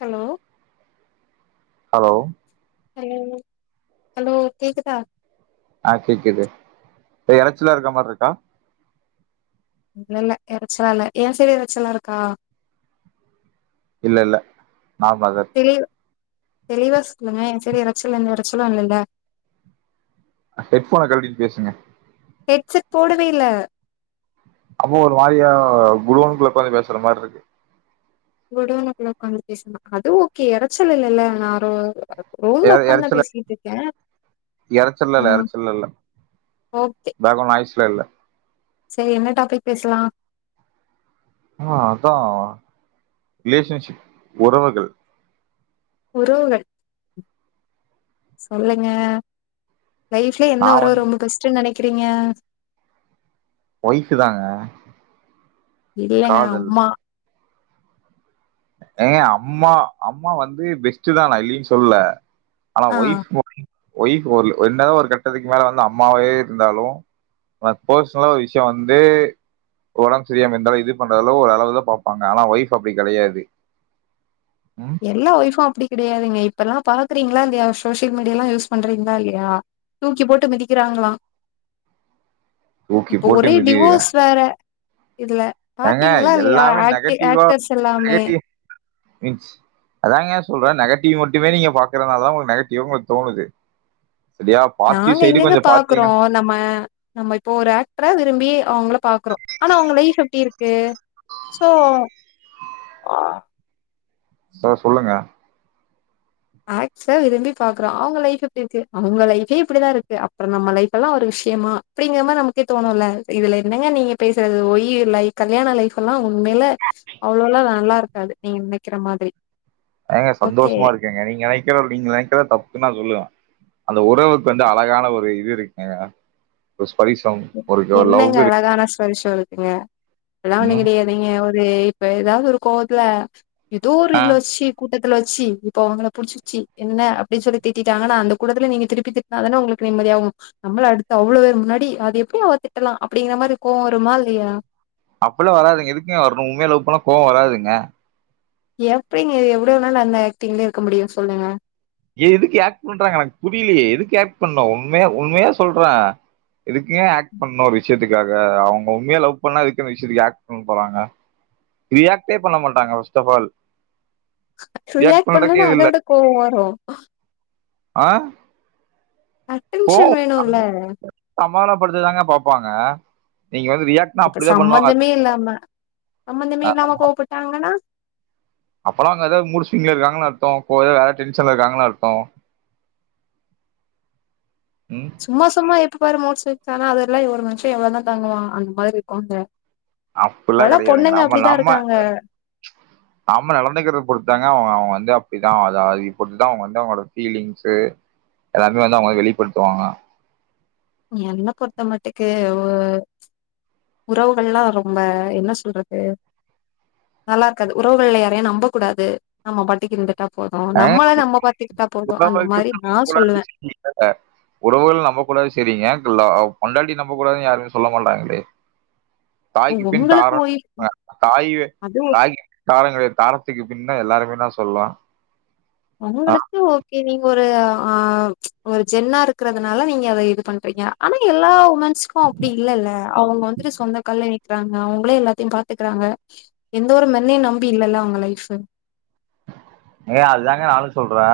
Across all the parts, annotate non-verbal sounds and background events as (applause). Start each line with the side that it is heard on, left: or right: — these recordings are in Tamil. left: ஹலோ
right: ஹலோ
left: ஹலோ ஹலோ கேக்குதா
right: ஆ கேக்குது எறைச்சிலாருக்க மார்ருக்கா
left: இல்லல்ல எறச்சிலா இல்ல ஏ சைட் எறச்சலா இருக்கா
right: இல்ல இல்ல நார்மலா தா இருக்கு
left: தெளிவ் தெளிவா சொல்லுங்க ஏ சைட் யாராது அச்சலா எந்த எறச்சலு இல்லல்ல
right: ஹெட் போன கழுவிட்டு பேசுங்க
left: ஹெட்செட் போடவேல்ல
right: அம்மா ஒரு மாரியா குடோன்னுக்குள்ள ஒக்காந்து பேசுற மாரி இருக்கு
left: குடோன்னுக்குல உக்காந்து பேச அது ஓகே இறச்சல் இல்லல்ல நாரோ
right: எ எறச்சல் எறச்சல்லா
left: ஆ
right: இல்ல எறச்சல்லா இல்ல தாகுன் ஐஸ்ல இல்ல
left: சரி என்ன டாபிக் பேசலா
right: ஆ அதான் ரிலேஷன்ஷிப் உறவுகள்
left: உறவுங்கள் சொல்லுங்க லைஃப்ல
right: நா
left: என்ன உறவு
right: வந்து
left: ரொம்ப பெஸ்ட்ன்னு நினைக்கிறீங்க
right: ஒய்ஃப் தாங்க
left: இல்லங்க
right: காதல்
left: அம்மா
right: ஏ அம்மா அம்மா வந்து பெஸ்ட் தா நா இல்லின்னு சொல்ல ஆனா
left: ஆ
right: ஒய்ப் ஒயஃப் என்னதான் ஒரு கட்டத்துக்கு மேல வந்து அம்மாவே இருந்தாலு ந பெர்சனலா ஒரு விஷய வந்து உடம்பு சரியாம இருந்தாலும் இது பண்றதுல ஒரு அளவுல தா பாப்பாங்க ஆனா ஒயஃப் அப்படி கடையாது
left: எல்லா ஒய்ஃப்ம் அப்படி கடையாதுங்க இப்பெல்லா பாக்குறீங்களா இந்த சோசியல்ீடிய எல்லா யூஸ் பண்றீங்களா இல்லையா தூக்கி போட்டு மிதிக்கிறாங்களா
right: தூக்கி
left: இப்ப
right: போட்டு
left: ஒரே
right: மிதி
left: டிவோர்ஸ் வேற இதுல
right: ஏங்க
left: பாத்தீங்களா இல்லையா
right: எல்லாமே
left: ஆக் ஆக்டர்ஸ் எல்லாமே
right: (unintelligible) அதான்ங்க சொல்ற நெகட்டிவ் மட்டுமே நீங்க பாக்கறதுனால தா உங்களுக்கு நெகட்டிவ் தோணுது சரியா பாசிட்டிவ்
left: நாங்க
right: சைடு
left: எங்கெங்க
right: கொஞ்சோ
left: பாக்குறோ
right: பாத்தீங்கன்னா
left: நம்ம நம்ம இப்போ ஒரு ஆக்டரா விரும்பி அவங்கள பாக்குறோ ஆனா அவங்க லைஃப் எப்டி இருக்கு சோ
right: சோ சொல்லுங்க
left: ஆக விரும்பி பாக்குறோ அவங்க லைஃப் எப்படி இருக்கு அவங்க லைபே இப்படிதான் இருக்கு அப்புறம் நம்ம லைப் எல்லா ஒரு விஷய விஷயமா அப்படிங்க மாதிரி நமக்கே தோணும் இதுல என்னங்க நீங்க பேசுறது ஒய் யர் லைக் கல்யாண லைஃப் எல்லா ஒன்னு மேல அவ்வளவுல்லா நல்லா இருக்காது நீங்க நினைக்கிற மாதிரி
right: ஏங்க
left: ஓகே
right: சந்தோஷமா இருக்கங்க நீங்க நினைக்கற நீங்க நினைக்கிறத தப்புன்னா நா சொல்லுவே அந்த உறவுக்கு வந்து அழகான ஒரு இது இருக்குங்க ப பரிசம் ஒரு லவ்வூ இருக்
left: பருஷம் இருக்குங்க எல்லா ஒண்ண கிடையாதுீங்க ஒரு இப்ப ஏதாவது ஒரு கோவத்துல ஏதோ ஒரு
right: ஆ
left: இல சி கு வச்சு இப்ப அவங்க புடிச்சச்சு என்ன அப்படின்னு சொல்லி திட்டிட்டாங்கன்னா அந்த கூடத்துல நீங்க திருப்பி திட்னா தான உங்களுக்கு நிம்மதியாகு நம்மள அடுத்து அவ்வளவு பேர் முன்னாடி அது எப்படி அவத்திட்டலாம் அப்படிங்கிற மாதிரி கோ வருமா இல்லையா
right: அப்பல்லா வராதுங்க எதுக்குங்க வரணும் உண்மையா லவ் பண்ணா கோவம் வராதுங்க
left: எப்படிங்க எவ்வளவுணால அந்த ஆக்டிங்லயே இருக்க முடியும் சொல்லுங்க
right: ஏ எதுக்கு ஆக்ட் பண்றாங்க எனக்கு புரியலையே எதுக்கு ஆக்ட் பண்ண உண்மே உண்மையா சொல்ற எதுக்குங்க ஆக்ட் பண்ணும் ஒரு விஷயத்துக்காக அவங்க உண்மைய லவ் பண்ணா இதுக்குன்ன விஷயத்துக்கு ஆக்ட் பண்ண போறாங்க ரியாக்டே பண்ண மாட்டாங்க ஃபர்ஸ்ட் அஃப் ஆல்
left: ரியாக்ட்
right: பண்றக்கே
left: பண்ணலன்னா
right: இது
left: அதை
right: இல்ல
left: விட கோவம் வரும்
right: ஆ
left: அட்டன்ஷன் வேணுல
right: சமாதானம் படுத்ததாக பாப்பாங்க நீங்க வந்து ரியாக்ட்னா அப்படிதா பண்ணுவாங்க
left: சம்மந்ததமே இல்லாம கோவபட்டாங்கன்னா
right: அப்பெல்லா அங்க எதாவது மூட் ஸ்விங்களா இருக்காங்கன்னனு அர்த்தம் போ வேற டென்ஷன்ல இருக்காங்கனு அர்த்த ம்
left: சும்மா சும்மா எப்ப பாரு மூட் ஸ்விங் ஆனா அதெல்லா ஒரு மனுஷன் எவ்வளவுதான் தாங்குவா அந்த மாதிரி இருக்குங்க
right: அப்டிலா கடையாதுங்க நம்ம நம்ம
left: இருக்காங்க.
right: நம்ம நடந்தைக்கிறத பொறுத்து தாங்க அவங்க அவங்க வந்து அப்படிதா அத அது இப்பத்ததா அவங்க வந்து அவங்களோட பீலிங்ஸ்சு எல்லாருமே வந்து அவங்க வெளிப்படுத்துவாங்க
left: என்ன பொறுத்த மட்டுக்கு உறவுகள்ல்ல ரொம்ப என்ன சொல்றது நல்லா இருக்காது உறவுகள்ல யாரையையும் நம்பக்கூடாது நம்ம பாட்டக்கு இருந்து கிட்டா போது நம்மள நம்ம பாத்துக்கிட்டா போது அந்த
right: உறவுகள்
left: மாரி நா
right: கூடாது
left: சொல்லுவே
right: சரி உறவுகள் நம்பக்கூடாது செரிங்க லோ பொண்டாட்டி நம்ப கூடாதுனு யாருமே சொல்ல மாட்டாங்களே தாய்க்கு பின்
left: உங்களுக்கு
right: தாரோ
left: ஓய்
right: (inaudible) தாய்
left: அது
right: தாய் தாரோ கெடையாது தாரத்துக்கு பின்ன எல்லாருமேன்னா சொல்லலா
left: உங்களுக்கு ஓகே ஒரு ஆ ஒரு ஜென்னா இருக்கிறதுனால நீங்க அத இது பண்றீங்க ஆனா எல்லா உமன்ஸ்க்கு அப்டி இல்லல்ல அவுங்க வந்துட்டு சொந்த கால்ல நிக் கிறாங்க அவுங்களே எல்லாத்தயு பாத்துக்றாங்க எந்த ஒரு மென்னயு நம்பி இல்லல்ல அவுங்க லைஃப் (inaudible)
right: ஏ அதாங்க நானு சொல்றே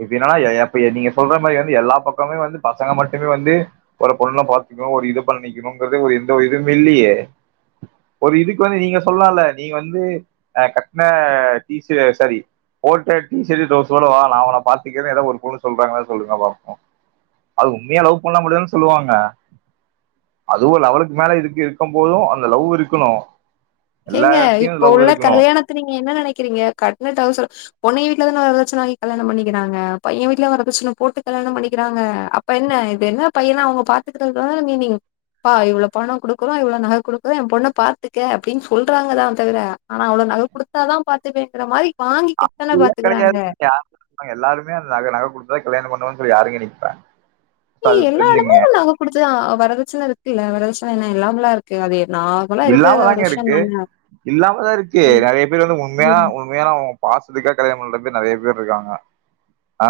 right: இப்ப என்னன்னா ஏ எப் நீங்க சொல்ற மாரி வந்து எல்லா பக்கமே வந்து பசங்க மட்டுமே வந்து ஒரு பொண்ணுல பார்த்துக்க ஒரு இது பண்ணிக்கணுங்கிறதே ஒரு எந்த ஒரு இதுமே இல்லியே ஒரு இதுக்கு வந்து நீங்க சொல்லால நீங்க வந்து ஆ கட்ன இது சரி போட்ட டிஷர்ட் டவுசரோட வா நா ஒன்ன பாத்துக்கிறேன்னு ஏதா ஒரு பொண்ணு சொல்றாங்களா சொல்லுங்க பாப்போ அது உண்மையா லவ் பண்ண மட்டுந்தான சொல்லுவாங்க அதுவு ஒரு லெவலுக்கு மேல இதுக்கு இருக்கும் போது அந்த லவ் இருக்கணு
left: ஏங்க இப்ப உள்ள கல்யாணத்த நீங்க என்ன நெனக்கிறீங்க கட் னா டவுசரோ பொன்னய வீட்ல தான வரதட்ச்சண வாங்கி கல்யாணம் பண்ணிக்கிறாங்க பைய வீட்ல வரதட்ச்சண போட்டு கல்யாணம் பண்ணிக்கிறாங்க அப்ப என்ன இது என்ன பையன அவுங்க பாத்துக்கிறது தான மீனிங் பா இவ்ளோ பணோ குடுக்குறோ இவ்ளோ நக குடுக்குறோ ஏ பொண்ண பாத்துக்க அப்டின்னு சொல்றாங்க தா தவிர ஆனா அவ்ள நக குடுத்தாதா பாத்துப்பேங்கிற மாரி வாங்கிக்கிட்டு தான
right: அப்டில்லா
left: பாத்துக்கறாங்க
right: கெடையாதுங்க யாருங்க சொன்னா எல்லாருமே அந்த நகை நக குடுத்து தா கல்யாணம் பண்ணுவே அப்டி யாருங்க நிப்பா
left: எல்லா எடமு நக குடுத்துதா ஆவா வரதட்சண இருக்குல்ல வரதட்சண என்ன இல்லாமலா இருக்கு அது நார்மலா இருக்கிற ஒரு
right: இல்லாமதாங்க இருக்கு
left: விஷயந்தான
right: இல்லாமதா இருக்கு நெறைய பேர் வந்து உண்மையான உண்மையான பாசத்துக்கா கல்யாணோ பண்ற பேர் நெறைய பேர் இருக்காங்க ஆ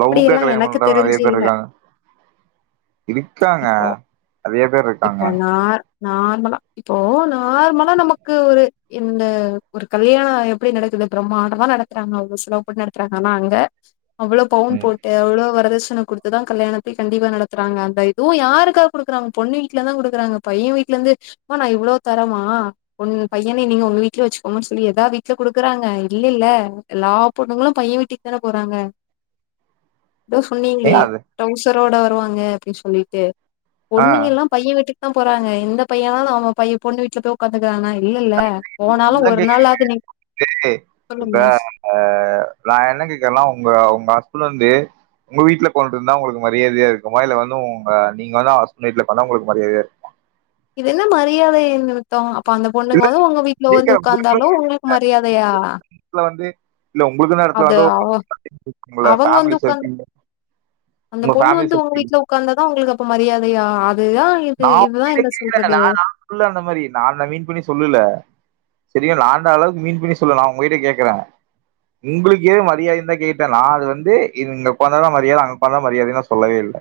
right: லவ்கா
left: அப்டியெல்லா
right: கல்யாணம்
left: எனக்கு
right: பண்றவங்க நெறைய
left: தெரிஞ்சு
right: பேர்
left: இல்ல
right: இருக்காங்க இருக்காங்க அதேதா இருக்
left: இப்ப நார் நார்மலா இப்போ நார்மலா நமக்கு ஒரு இந்த ஒரு கல்யாண எப்டி நடக்குது பிரமாண்டமா நடத்துறாங்க அவ்ளோ செலவு பண்ணி நடத்துறாங்க ஆனா அங்க அவ்ளோ பவுன்
right: ம்.
left: போட்டு அவ்ளோ வரதட்சண குடுத்து தா கல்யாணத்த கண்டிப்பா நடத்துறாங்க அந்த அதுவு யாருக்காக குடுக்குறாங்க பொண்ணு வீட்ல இருந்து தா குடுக்குறாங்க பைய வீட்ல இருந்து எம்மா நா இவ்ளோ தரேமா பொண்ணு பையன நீங்க உங்க வீட்லயே வச்சிக்கோங்கன்னு சொல்லி எதா வீட்ல குடுக்குறாங்க இல்லேல்ல எல்லா பொண்ணுங்களு பைய வீட்டுக்கு தான போறாங்க ஏதோ சொன்னீங்களே
right: ஏங்க அது
left: டவுசரோட வருவாங்க அப்டின்னு சொல்லீட்டு
right: ஆ
left: பெண்ணுங்க எல்லா பைய விட்டுக்கு தா போறாங்க எந்த பையன்னாலு அவ பைய பொண்ணு வீட்ல போய் ஒக்காந்துக்கிறானா இல்லல்ல போனாலு ஒரு நாளாது
right: செரி இப்ப நா என்ன கேக்றேன்னா உங்க உங்க ஹஸ்பெண்ட் வந்து உங்க வீட்ல ஒக்காந்துட்டுருந்தா உங்களுக்கு மரியாதையா இருக்குமா இல்ல வந்து உங்க நீங்க வந்து ஹஸ்பெண்ட் வீட்ல பண்ணா உங்களுக்கு மரியாதையா இருக்குமா
left: இது என்ன மரியாதை நிமித்தோ அப்ப அந்த பொண்ணுங்க
right: இல்ல
left: வந்து உங்க வீட்ல வந்து
right: கேக்குறேன் உங்களுக்குன்னு
left: உக்காந்தாலு
right: ஒரு
left: உங்களுக்கு மரியாதையா
right: இடத்துல வந்து இல்ல உங்களுக்கு அந்த இடத்துல
left: அது
right: வந்து
left: அவ
right: (inaudible)
left: அவங்க
right: பேமிலி
left: வந்து உக்காந்து
right: சர்கிள்ள
left: அந்த பொண்ணு வந்து உங்க வீட்ல உக்காந்தா தா உங்களுக்கு அப்ப மரியாதையா அதுதா இது
right: நா
left: இதுதா
right: உங்ககிட்ட
left: என்ன
right: கேக்றே நா
left: சொல்றது
right: நா சொல்லல அந்த மாரி நா அத மீன் பண்ணி சொல்லல சரியா நா அந்த அளவுக்கு மீன் பண்ணி சொல்லல நா உங்க கிட்ட கேக்குறே உங்களுக்கு எது மரியாதை தா கேட்டே நா அது வந்து இங்க போன தா மரியாதை அங்க போனா தா மரியாதை நா சொல்லவே இல்ல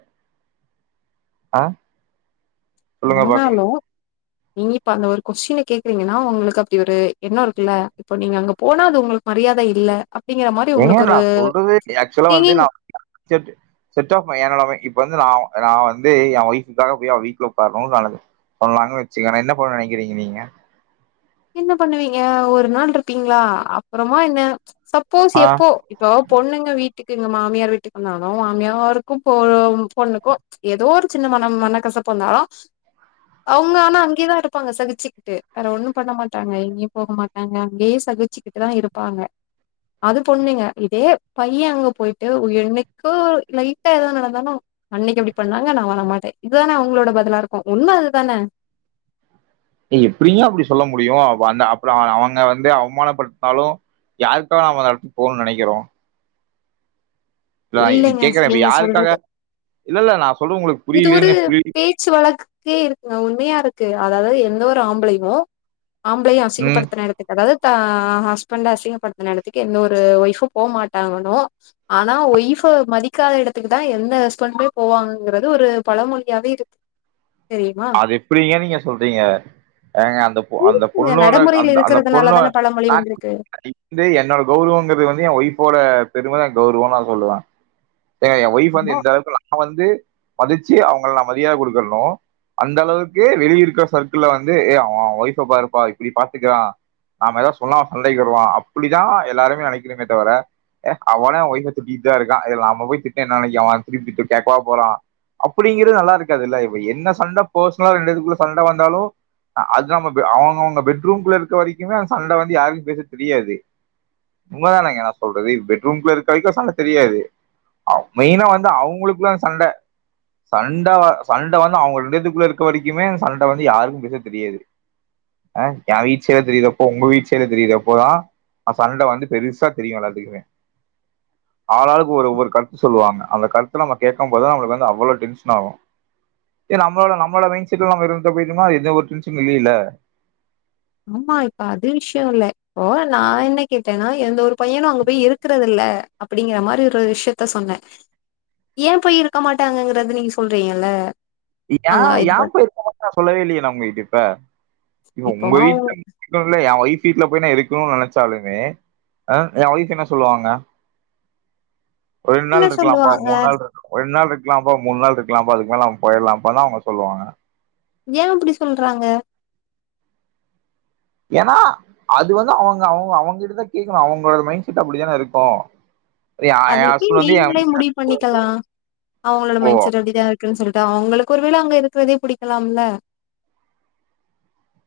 right: ஆ சொல்லுங்க பாக்கலாம்.
left: ஆனாலு நீ இப்ப அந்த ஒரு கொஸ்டின்ன கேக்குறீங்கன்னா உங்களுக்கு அப்டி ஒரு எண்ண இருக்குல்ல இப்ப நீங்க அங்க போனா அது உங்களுக்கு மரியாத இல்ல அப்டிங்கிற மாரி
right: ஏங்க
left: உங்களுக்கு
right: நா
left: ஒரு
right: சொல்றது ஆக்சுவலா வந்து
left: திங்கிங்
right: நா (unintelligible) இப்ப வந்து நா நா வந்து எ ஒய்ஃபுக்காக போய் அவ வீட்டுல உட்காரணு சொன்னங்கன் வச்சிகங் நா என்ன பண்ணுவன் நெனக்கிறீங்க நீங்க
left: என்ன பண்ணுவீங்க ஒரு நாள் இருப்பீங்களா அப்புறமா என்ன சப்போஸ்
right: ஆ
left: எப்போ இப்போ பொண்ணுங்க வீட் டுக்கு இங்க மாமியார் வீட்டுக்கு வந்தாலு மாமியாருக்கு போ பொண்ணுக்கோ ஏதோ ஒரு சின்ன மனம் மன கசப் பு வந்தாலு அவங்க ஆனா அங்கேதா இருப்பாங்க சகிச்சிக்ட்டு வேர ஒண்ணு பண்ண மாட்டாங்க எங்கயு போக மாட்டாங்க அங்கேயே சகிச்சிக்கிட்டுதா இருப்பாங்க அது பொண்ணுங்க இதே பைய அங்க போயிட்டு என்னைக்கோ லைட்டா ஏதாது நடந்தாலு அன்னைக்கு அப்டி பண்ணாங்க நா வரமாட்டே இதான அவங்களோட பதிலா இருக்கு உண்ம அதுதான
right: நீ எப்டியு அப்டி சொல்ல முடியு அ அந்த அப்புற அவங்க வந்து அவமானப்படுத்னாலு யாருக்காக நம்ம அந்த எடத்துக்கு போனும்னு நெனைக்கிறோ இல
left: இல்லைங்க
right: கேக்கறே இப்ப
left: நீங்க
right: யாருக்காக
left: சொல்றது
right: இல்ல இல்ல நா சொல்றது உங்களுக்கு
left: இது ஒரு
right: புரியலன்னு புரிய
left: பேச்சி வழக்குக்கே இருக்குங்க உண்மையா இருக் கு அதாது எந்த ஒரு ஆம்பளையு ஆம்பளைய
right: ம்
left: அசிங்கப்படுத்தின எடத்துக்கு அதாது அ ஹஸ்பண்ட அசிங்கப்படுத்துன எடத்துக்கு எந்த ஒரு ஒய்ஃபும் போ மாட்டாங்குனு ஆனா ஒய்ஃப் பு மதிக்காத எடத்துக்கு தா எந்த ஹஸ்பண்டு போவாங்கறது ஒரு பழமொழியாவே இருக்
right: அது எப்டிங்க நீங்க சொல்றீங்க ஏங்க அந்த அந்த
left: இந்த
right: பொண்ணோட
left: நடைமுறையில
right: அந்த அந்த
left: இருக்கிறதுனால
right: பொண்ணு
left: தான பழமொழி வந்திருக்கு
right: இந்து என்னோட கௌரம்ங்கிறது வந்து எ ஒய்ஃபோட திரும்ப நா கௌரவ தா சொல்லுவ ஏ எ ஒய்ஃப் வந்து
left: ஆமா
right: எந்த அளவுக்கு நா வந்து மதிச்சி அவங்கல்லா மரியாத கொடுக்குறனோ அந்த அளவுக்கு வெளிய இருக்கிற சர்க்கிள வந்து ஏ அவ அவ ஒய்ஃப பாருப்பா இப்டி பாத்துக்கிறா நாம ஏதாது சொன்னா சண்டைக்கு வருவா அப்டிதா எல்லாருமே நெனைக்கணுமே தவிர ஏ அவனே அவ ஒய்ஃப திட்டிட்டுதா இருக்கா இது நம்ம போய் திட்டி என்ன நெனைக்க அவ திருப்பிதிட்டி கேக்கவா போறா அப்டிங்கிறது நல்லா இருக்காதுல இப்ப என்ன சண்ட பெர்சனலா ரெண்டு பேதுகுள்ள சண்ட வந்தாலு அது நம்ம அவங்க அவங்க பெட்ரூம்குள்ள இருக்க வரைக்குமே அந்த சண்ட வந்து யாருக்குமே பெருசா தெரியாது உண்மதானங்க நா சொல்றது பெட்ரூம்ல இருக்க வரைக்கு சண்ட தெரியாது மெயினா வந்து அவங்களுக்குள்ள சண்ட சண்ட சண்ட வந்த அவங்க ரெண்டு பேத் குள்ள இருக்க வரைக்குமே அந்த சண்ட வந்து யாருக்கு பெருசா தெரியாது ஆ எ வீச்சல தெரியிறப்போ உங்க வீச்சல தெரியுறப்போதா அ சண்ட வந்து பெருசா தெரியு எல்லாத்துக்குமே ஆளாளுக்கு ஒரு ஒவ்வொரு கருத்து சொல்லுவாங்க அந்த கருத்துல நம்ம கேக்கம் போது தா நமளுக்கு வந்து அவ்வளோ டென்ஷன் ஆகு ஏ நம்மள நம் நம்ம மைண்ட் செட் ல நம்ம இருந்துட்டு போயுடமா அது எந்த ஒரு எதுவும் டென்ஷனு இல்லைல
left: ஆமா இப்ப அது விஷய இல்ல இப்போ நா என்ன கேட்டன்னா எந்த ஒரு பையனு அங்க போய் இருக்றது இல்ல ல அப்டிங்கற மாரி ஒரு விஷயத்த சொன்ன ஏ போய் இருக்க மாட்டாங்கங்கறத நீங்க சொல்றீங்கல்ல
right: யா
left: அவங்க
right: யா
left: இது
right: போய் இருக்கமாட்றா சொல்லவே இல்லையே நா உங்க கிட்ட இப்ப
left: இப்போ
right: உங்க
left: அவங்க
right: கிட்ட சொல்ல எ வொய்ஃப் வீட்ல போய் நா இருக்கணுனு நெனச்சாலுமே அ எ ஒய்ஃப் என்ன சொல்லுவாங்க ரெண்
left: என்ன
right: நாள் இருக்லாம்பா
left: சொல்லுவாங்க
right: மூண் நாள் இருக்கலா ரெண்டு நாள் இருக்கலாம்பா மூண் நாள் இருக்லாம்பா அதுக் மேல போயிலாம்பா தா அவங்க சொல்லுவாங்க
left: ஏ அப்டி சொல்றாங்க
right: ஏன்னா அது வந்து அவங்க அவங்க அவங்கிட்டதா கேக்கணு அவங்களோட மைண்ட் செட் அப்டித்தான இருக்கு எ
left: அது எப்டி
right: ஹஸ்பண்ட் வந்து என்
left: நீங்களே
right: வீட்ல
left: முடிவு பண்ணிக்கலா அவங்களோட
right: ஓ
left: மைண்ட செட் அப்டிதான் இரு இருக்குு சொல்ட்டு அவங்களுக்கு ஒருவேளை அங்க இருக்கிறதே புடிக்கலாம்ல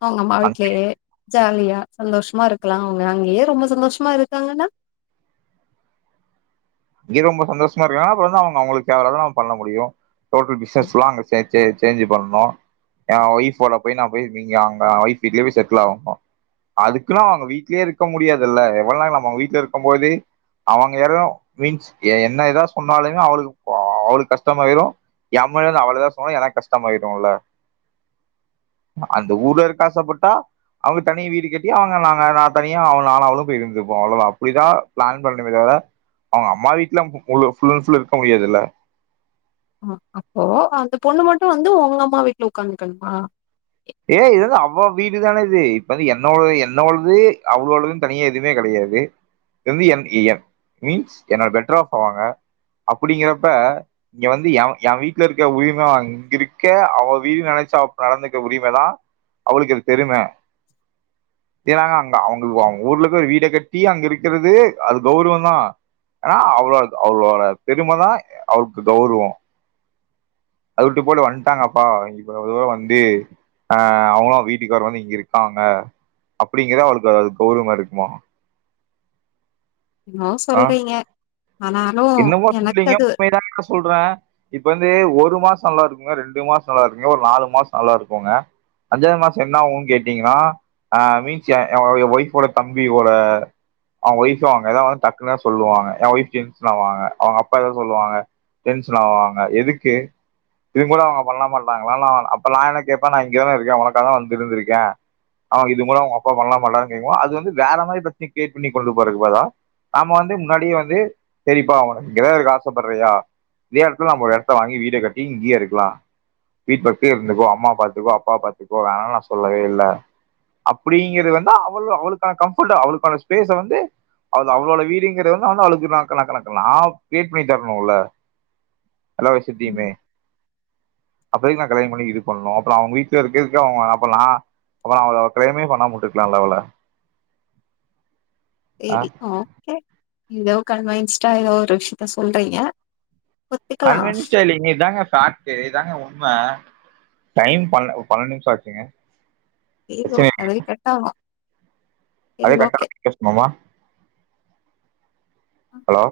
left: அவங்கம்மா வீட்லேயே ஜாலியா சந்தோஷமா இருக்கலா அவங்க அங்கயே ரொம்ப சந்தோஷமா இருக்காங்கன்னா
right: இங்கே ரொம்ப சந்தோஷமா இருக்காங்கன்னா அப்புற வந்து அவங்க அவங்களுக்கு ஃபேவராதான் நம்ம பண்ண முடியு டோட்டல்
left: ம்,
right: பிசினஸ்லா அங்க சேஞ்ச் சேஞ்சு பண்ணும் என் ஒயஃபோட போய் நான் போய் நீங்க அங்க ஒய்ஃப் வீட்லயே போயீ செட்டில் ஆகணும் அதுக்குன்னு அவங்க வீட்லயே இருக்க முடியாதுல்ல எவ்வளோ நா ந அவங்க வீட்ல இருக்கும் போது அவங்க யரும் மீன்ஸ் என்ன ஏதாவ சொன்னாலுமே அவளுக்கு போ அவளுக்கு கஷ்டமாயிரும் எமளந்து அவளதான் சொன்னோும் எனக்கு கஷ்டமாயிருல்ல அந்த ஊர்ல இருக்கா ஆசைப்பட்டா அவங்க தனிய வீடு கட்டி அவங்க நாங்க நான் தனியா அவ நாலும் அவளும் போய் இருந்தப்போம் அவ்வளவுோ அப்படிதான் பிளான் பண்ணணம தவீர அவங்க அம்மா வீட்ல ஃபுல் அண்ட் ஃபுல் இருக்க முடியாதுல்ல
left: ஆ அப்போ அந்த பொண்ணு மட்டும் வந்து உங்க அம்மா வீட்ல உட்காந்துக்கணுமா
right: ஏ இது வந்து அவ வீடுதானே இது இப்ப வந்து என்னோ என்னோது அவ்வளோதுன்னு தனியா எதுவுமே கடையாது து என் ஏ என் மீன்ஸ் என்னோட பெட்டர்ப் அவங்க அப்படிங்கறப்ப இங்க வந்து என் என் வீட்ல இருக்க உரிமை அங்க இருக்க அவ வீடு நினைச் சாப் நடந்துக்க உரிமை தான் அவளுக்கு பெருமை ஏன்னாங்க அங்க அவங்க அவங்க ஊர்ல போய் ஒரு வீட கட்டி அங்க இருக்கிறது அது கௌரவம் தா ஆனா அவளோ அவளோட பெருமைதான் அவளுக்கு கௌரவம் அத விட்டு போட்டு வந்ட்டாங்கப்பா இவளோ தூர வந்து அ அவங்களாம் வீட்டுக்கார வந்து இங்க இருக்காங்க அப்படிங்கற அவளுக்கு அதாவது கௌரவம் இருக்குமா
left: என்னமோ
right: ஆ
left: சொல்றீங்க ஆனாலு
right: என்னமோ
left: எனக்கு
right: சொல்லீங்க
left: அது
right: உண்மைதான சொல்ற இப்ப வந்து ஒரு மாசம் நல்லா இருக்குங்க ரெண்டு மாசம் நல்லா இருக்குங்க ஒரு நாலு மாசம் நல்லா இருக்கும்ங்க அஞ்சாவது மாசம் என்ன ஆகுன்னு கேட்டீங்கன்னா ஆ மீன்ஸ் எ ஒய்ஃப் ஓட தம்பியோட அவங்க ஒய்ஃப் அவங்க ஏதாவது டக் சொல்லுவாங்க என் ஒய்ஃப் டென்ஷன் ஆவாங்க அவங்க அப்பா எத சொல்லுவாங்க டென்ஷன் ஆவாங்க எதுக்கு இது கூட அவங்க பண்ண மாட்டாங்களா அப்ப நான் என்ன கேப்ப நான் இங்க தான இருக்கே உனக்காக தான் வந்து இருந்திருக்கே அவமா இது கூட அவங்க அப்பா பண்ண மாட்டாரா கேக்கும் போது அது வந்து வேற மாதிரி பிரச்சனை கிரியேட் பண்ணி கொண்டு போறதுக் பதிலா நாம வந்து முன்னாடியே வந்து சேரிப்பா உனக்கு இங்கதா இருக்க ஆசைப்படுறியா இதே இடத்துல நம்ம ஒரு எடத்த வாங்கி வீட கட்டி இங்கேயே இருக்கலா வீட்டு பத்தே இருந்துக்கோ அம்மா பாத்துக்கோ அப்பா பாத்துக்கோ வேணானு நான் சொல்லவே இல்ல அப்படிங்கிறது வந்து அவ அவளுக்கான கம்பர்ட்ட் அவளுக்கான்பேஸ் வந்து அவளுக்கு அவளோட வீடுங்கரதா நா கிரியேட் பண்ணி தரணும்ல்ல எல்லா வசத்தமே அப்ப எதுக்கு நான் கல்யாண பண்ணி இது பண்ணு அப்புறம் அவங்க வீட்ல இருக்கிறதுக்கு அவங்க அப்புறம் நா அப்பற நான் அவள கல்யாணமே பண்ணாமா விட்டு இருக்கலாமே அவள
left: சரி ஓகே ஏதோ கண்வயன்ஸ்சிட்டா ஏதோ ஒரு விஷயத்த சொல்றீங்க ஒத்துக்கலா
right: கன்வன்ஸ்டைடா இல்லிங்க இதாங்க பேக்ட் இதாங்க உண்மை டைம் ப பன்னெண்டு நிமிஷம் ஆச்சுங்க
left: செரி ஓ அதுவே கட்டா ஆகு சேரி
right: அதுவே கட்டா ஆகுற
left: ஓகே
right: வரைக்கு பேசணுமா
left: சரி
right: ஹலோ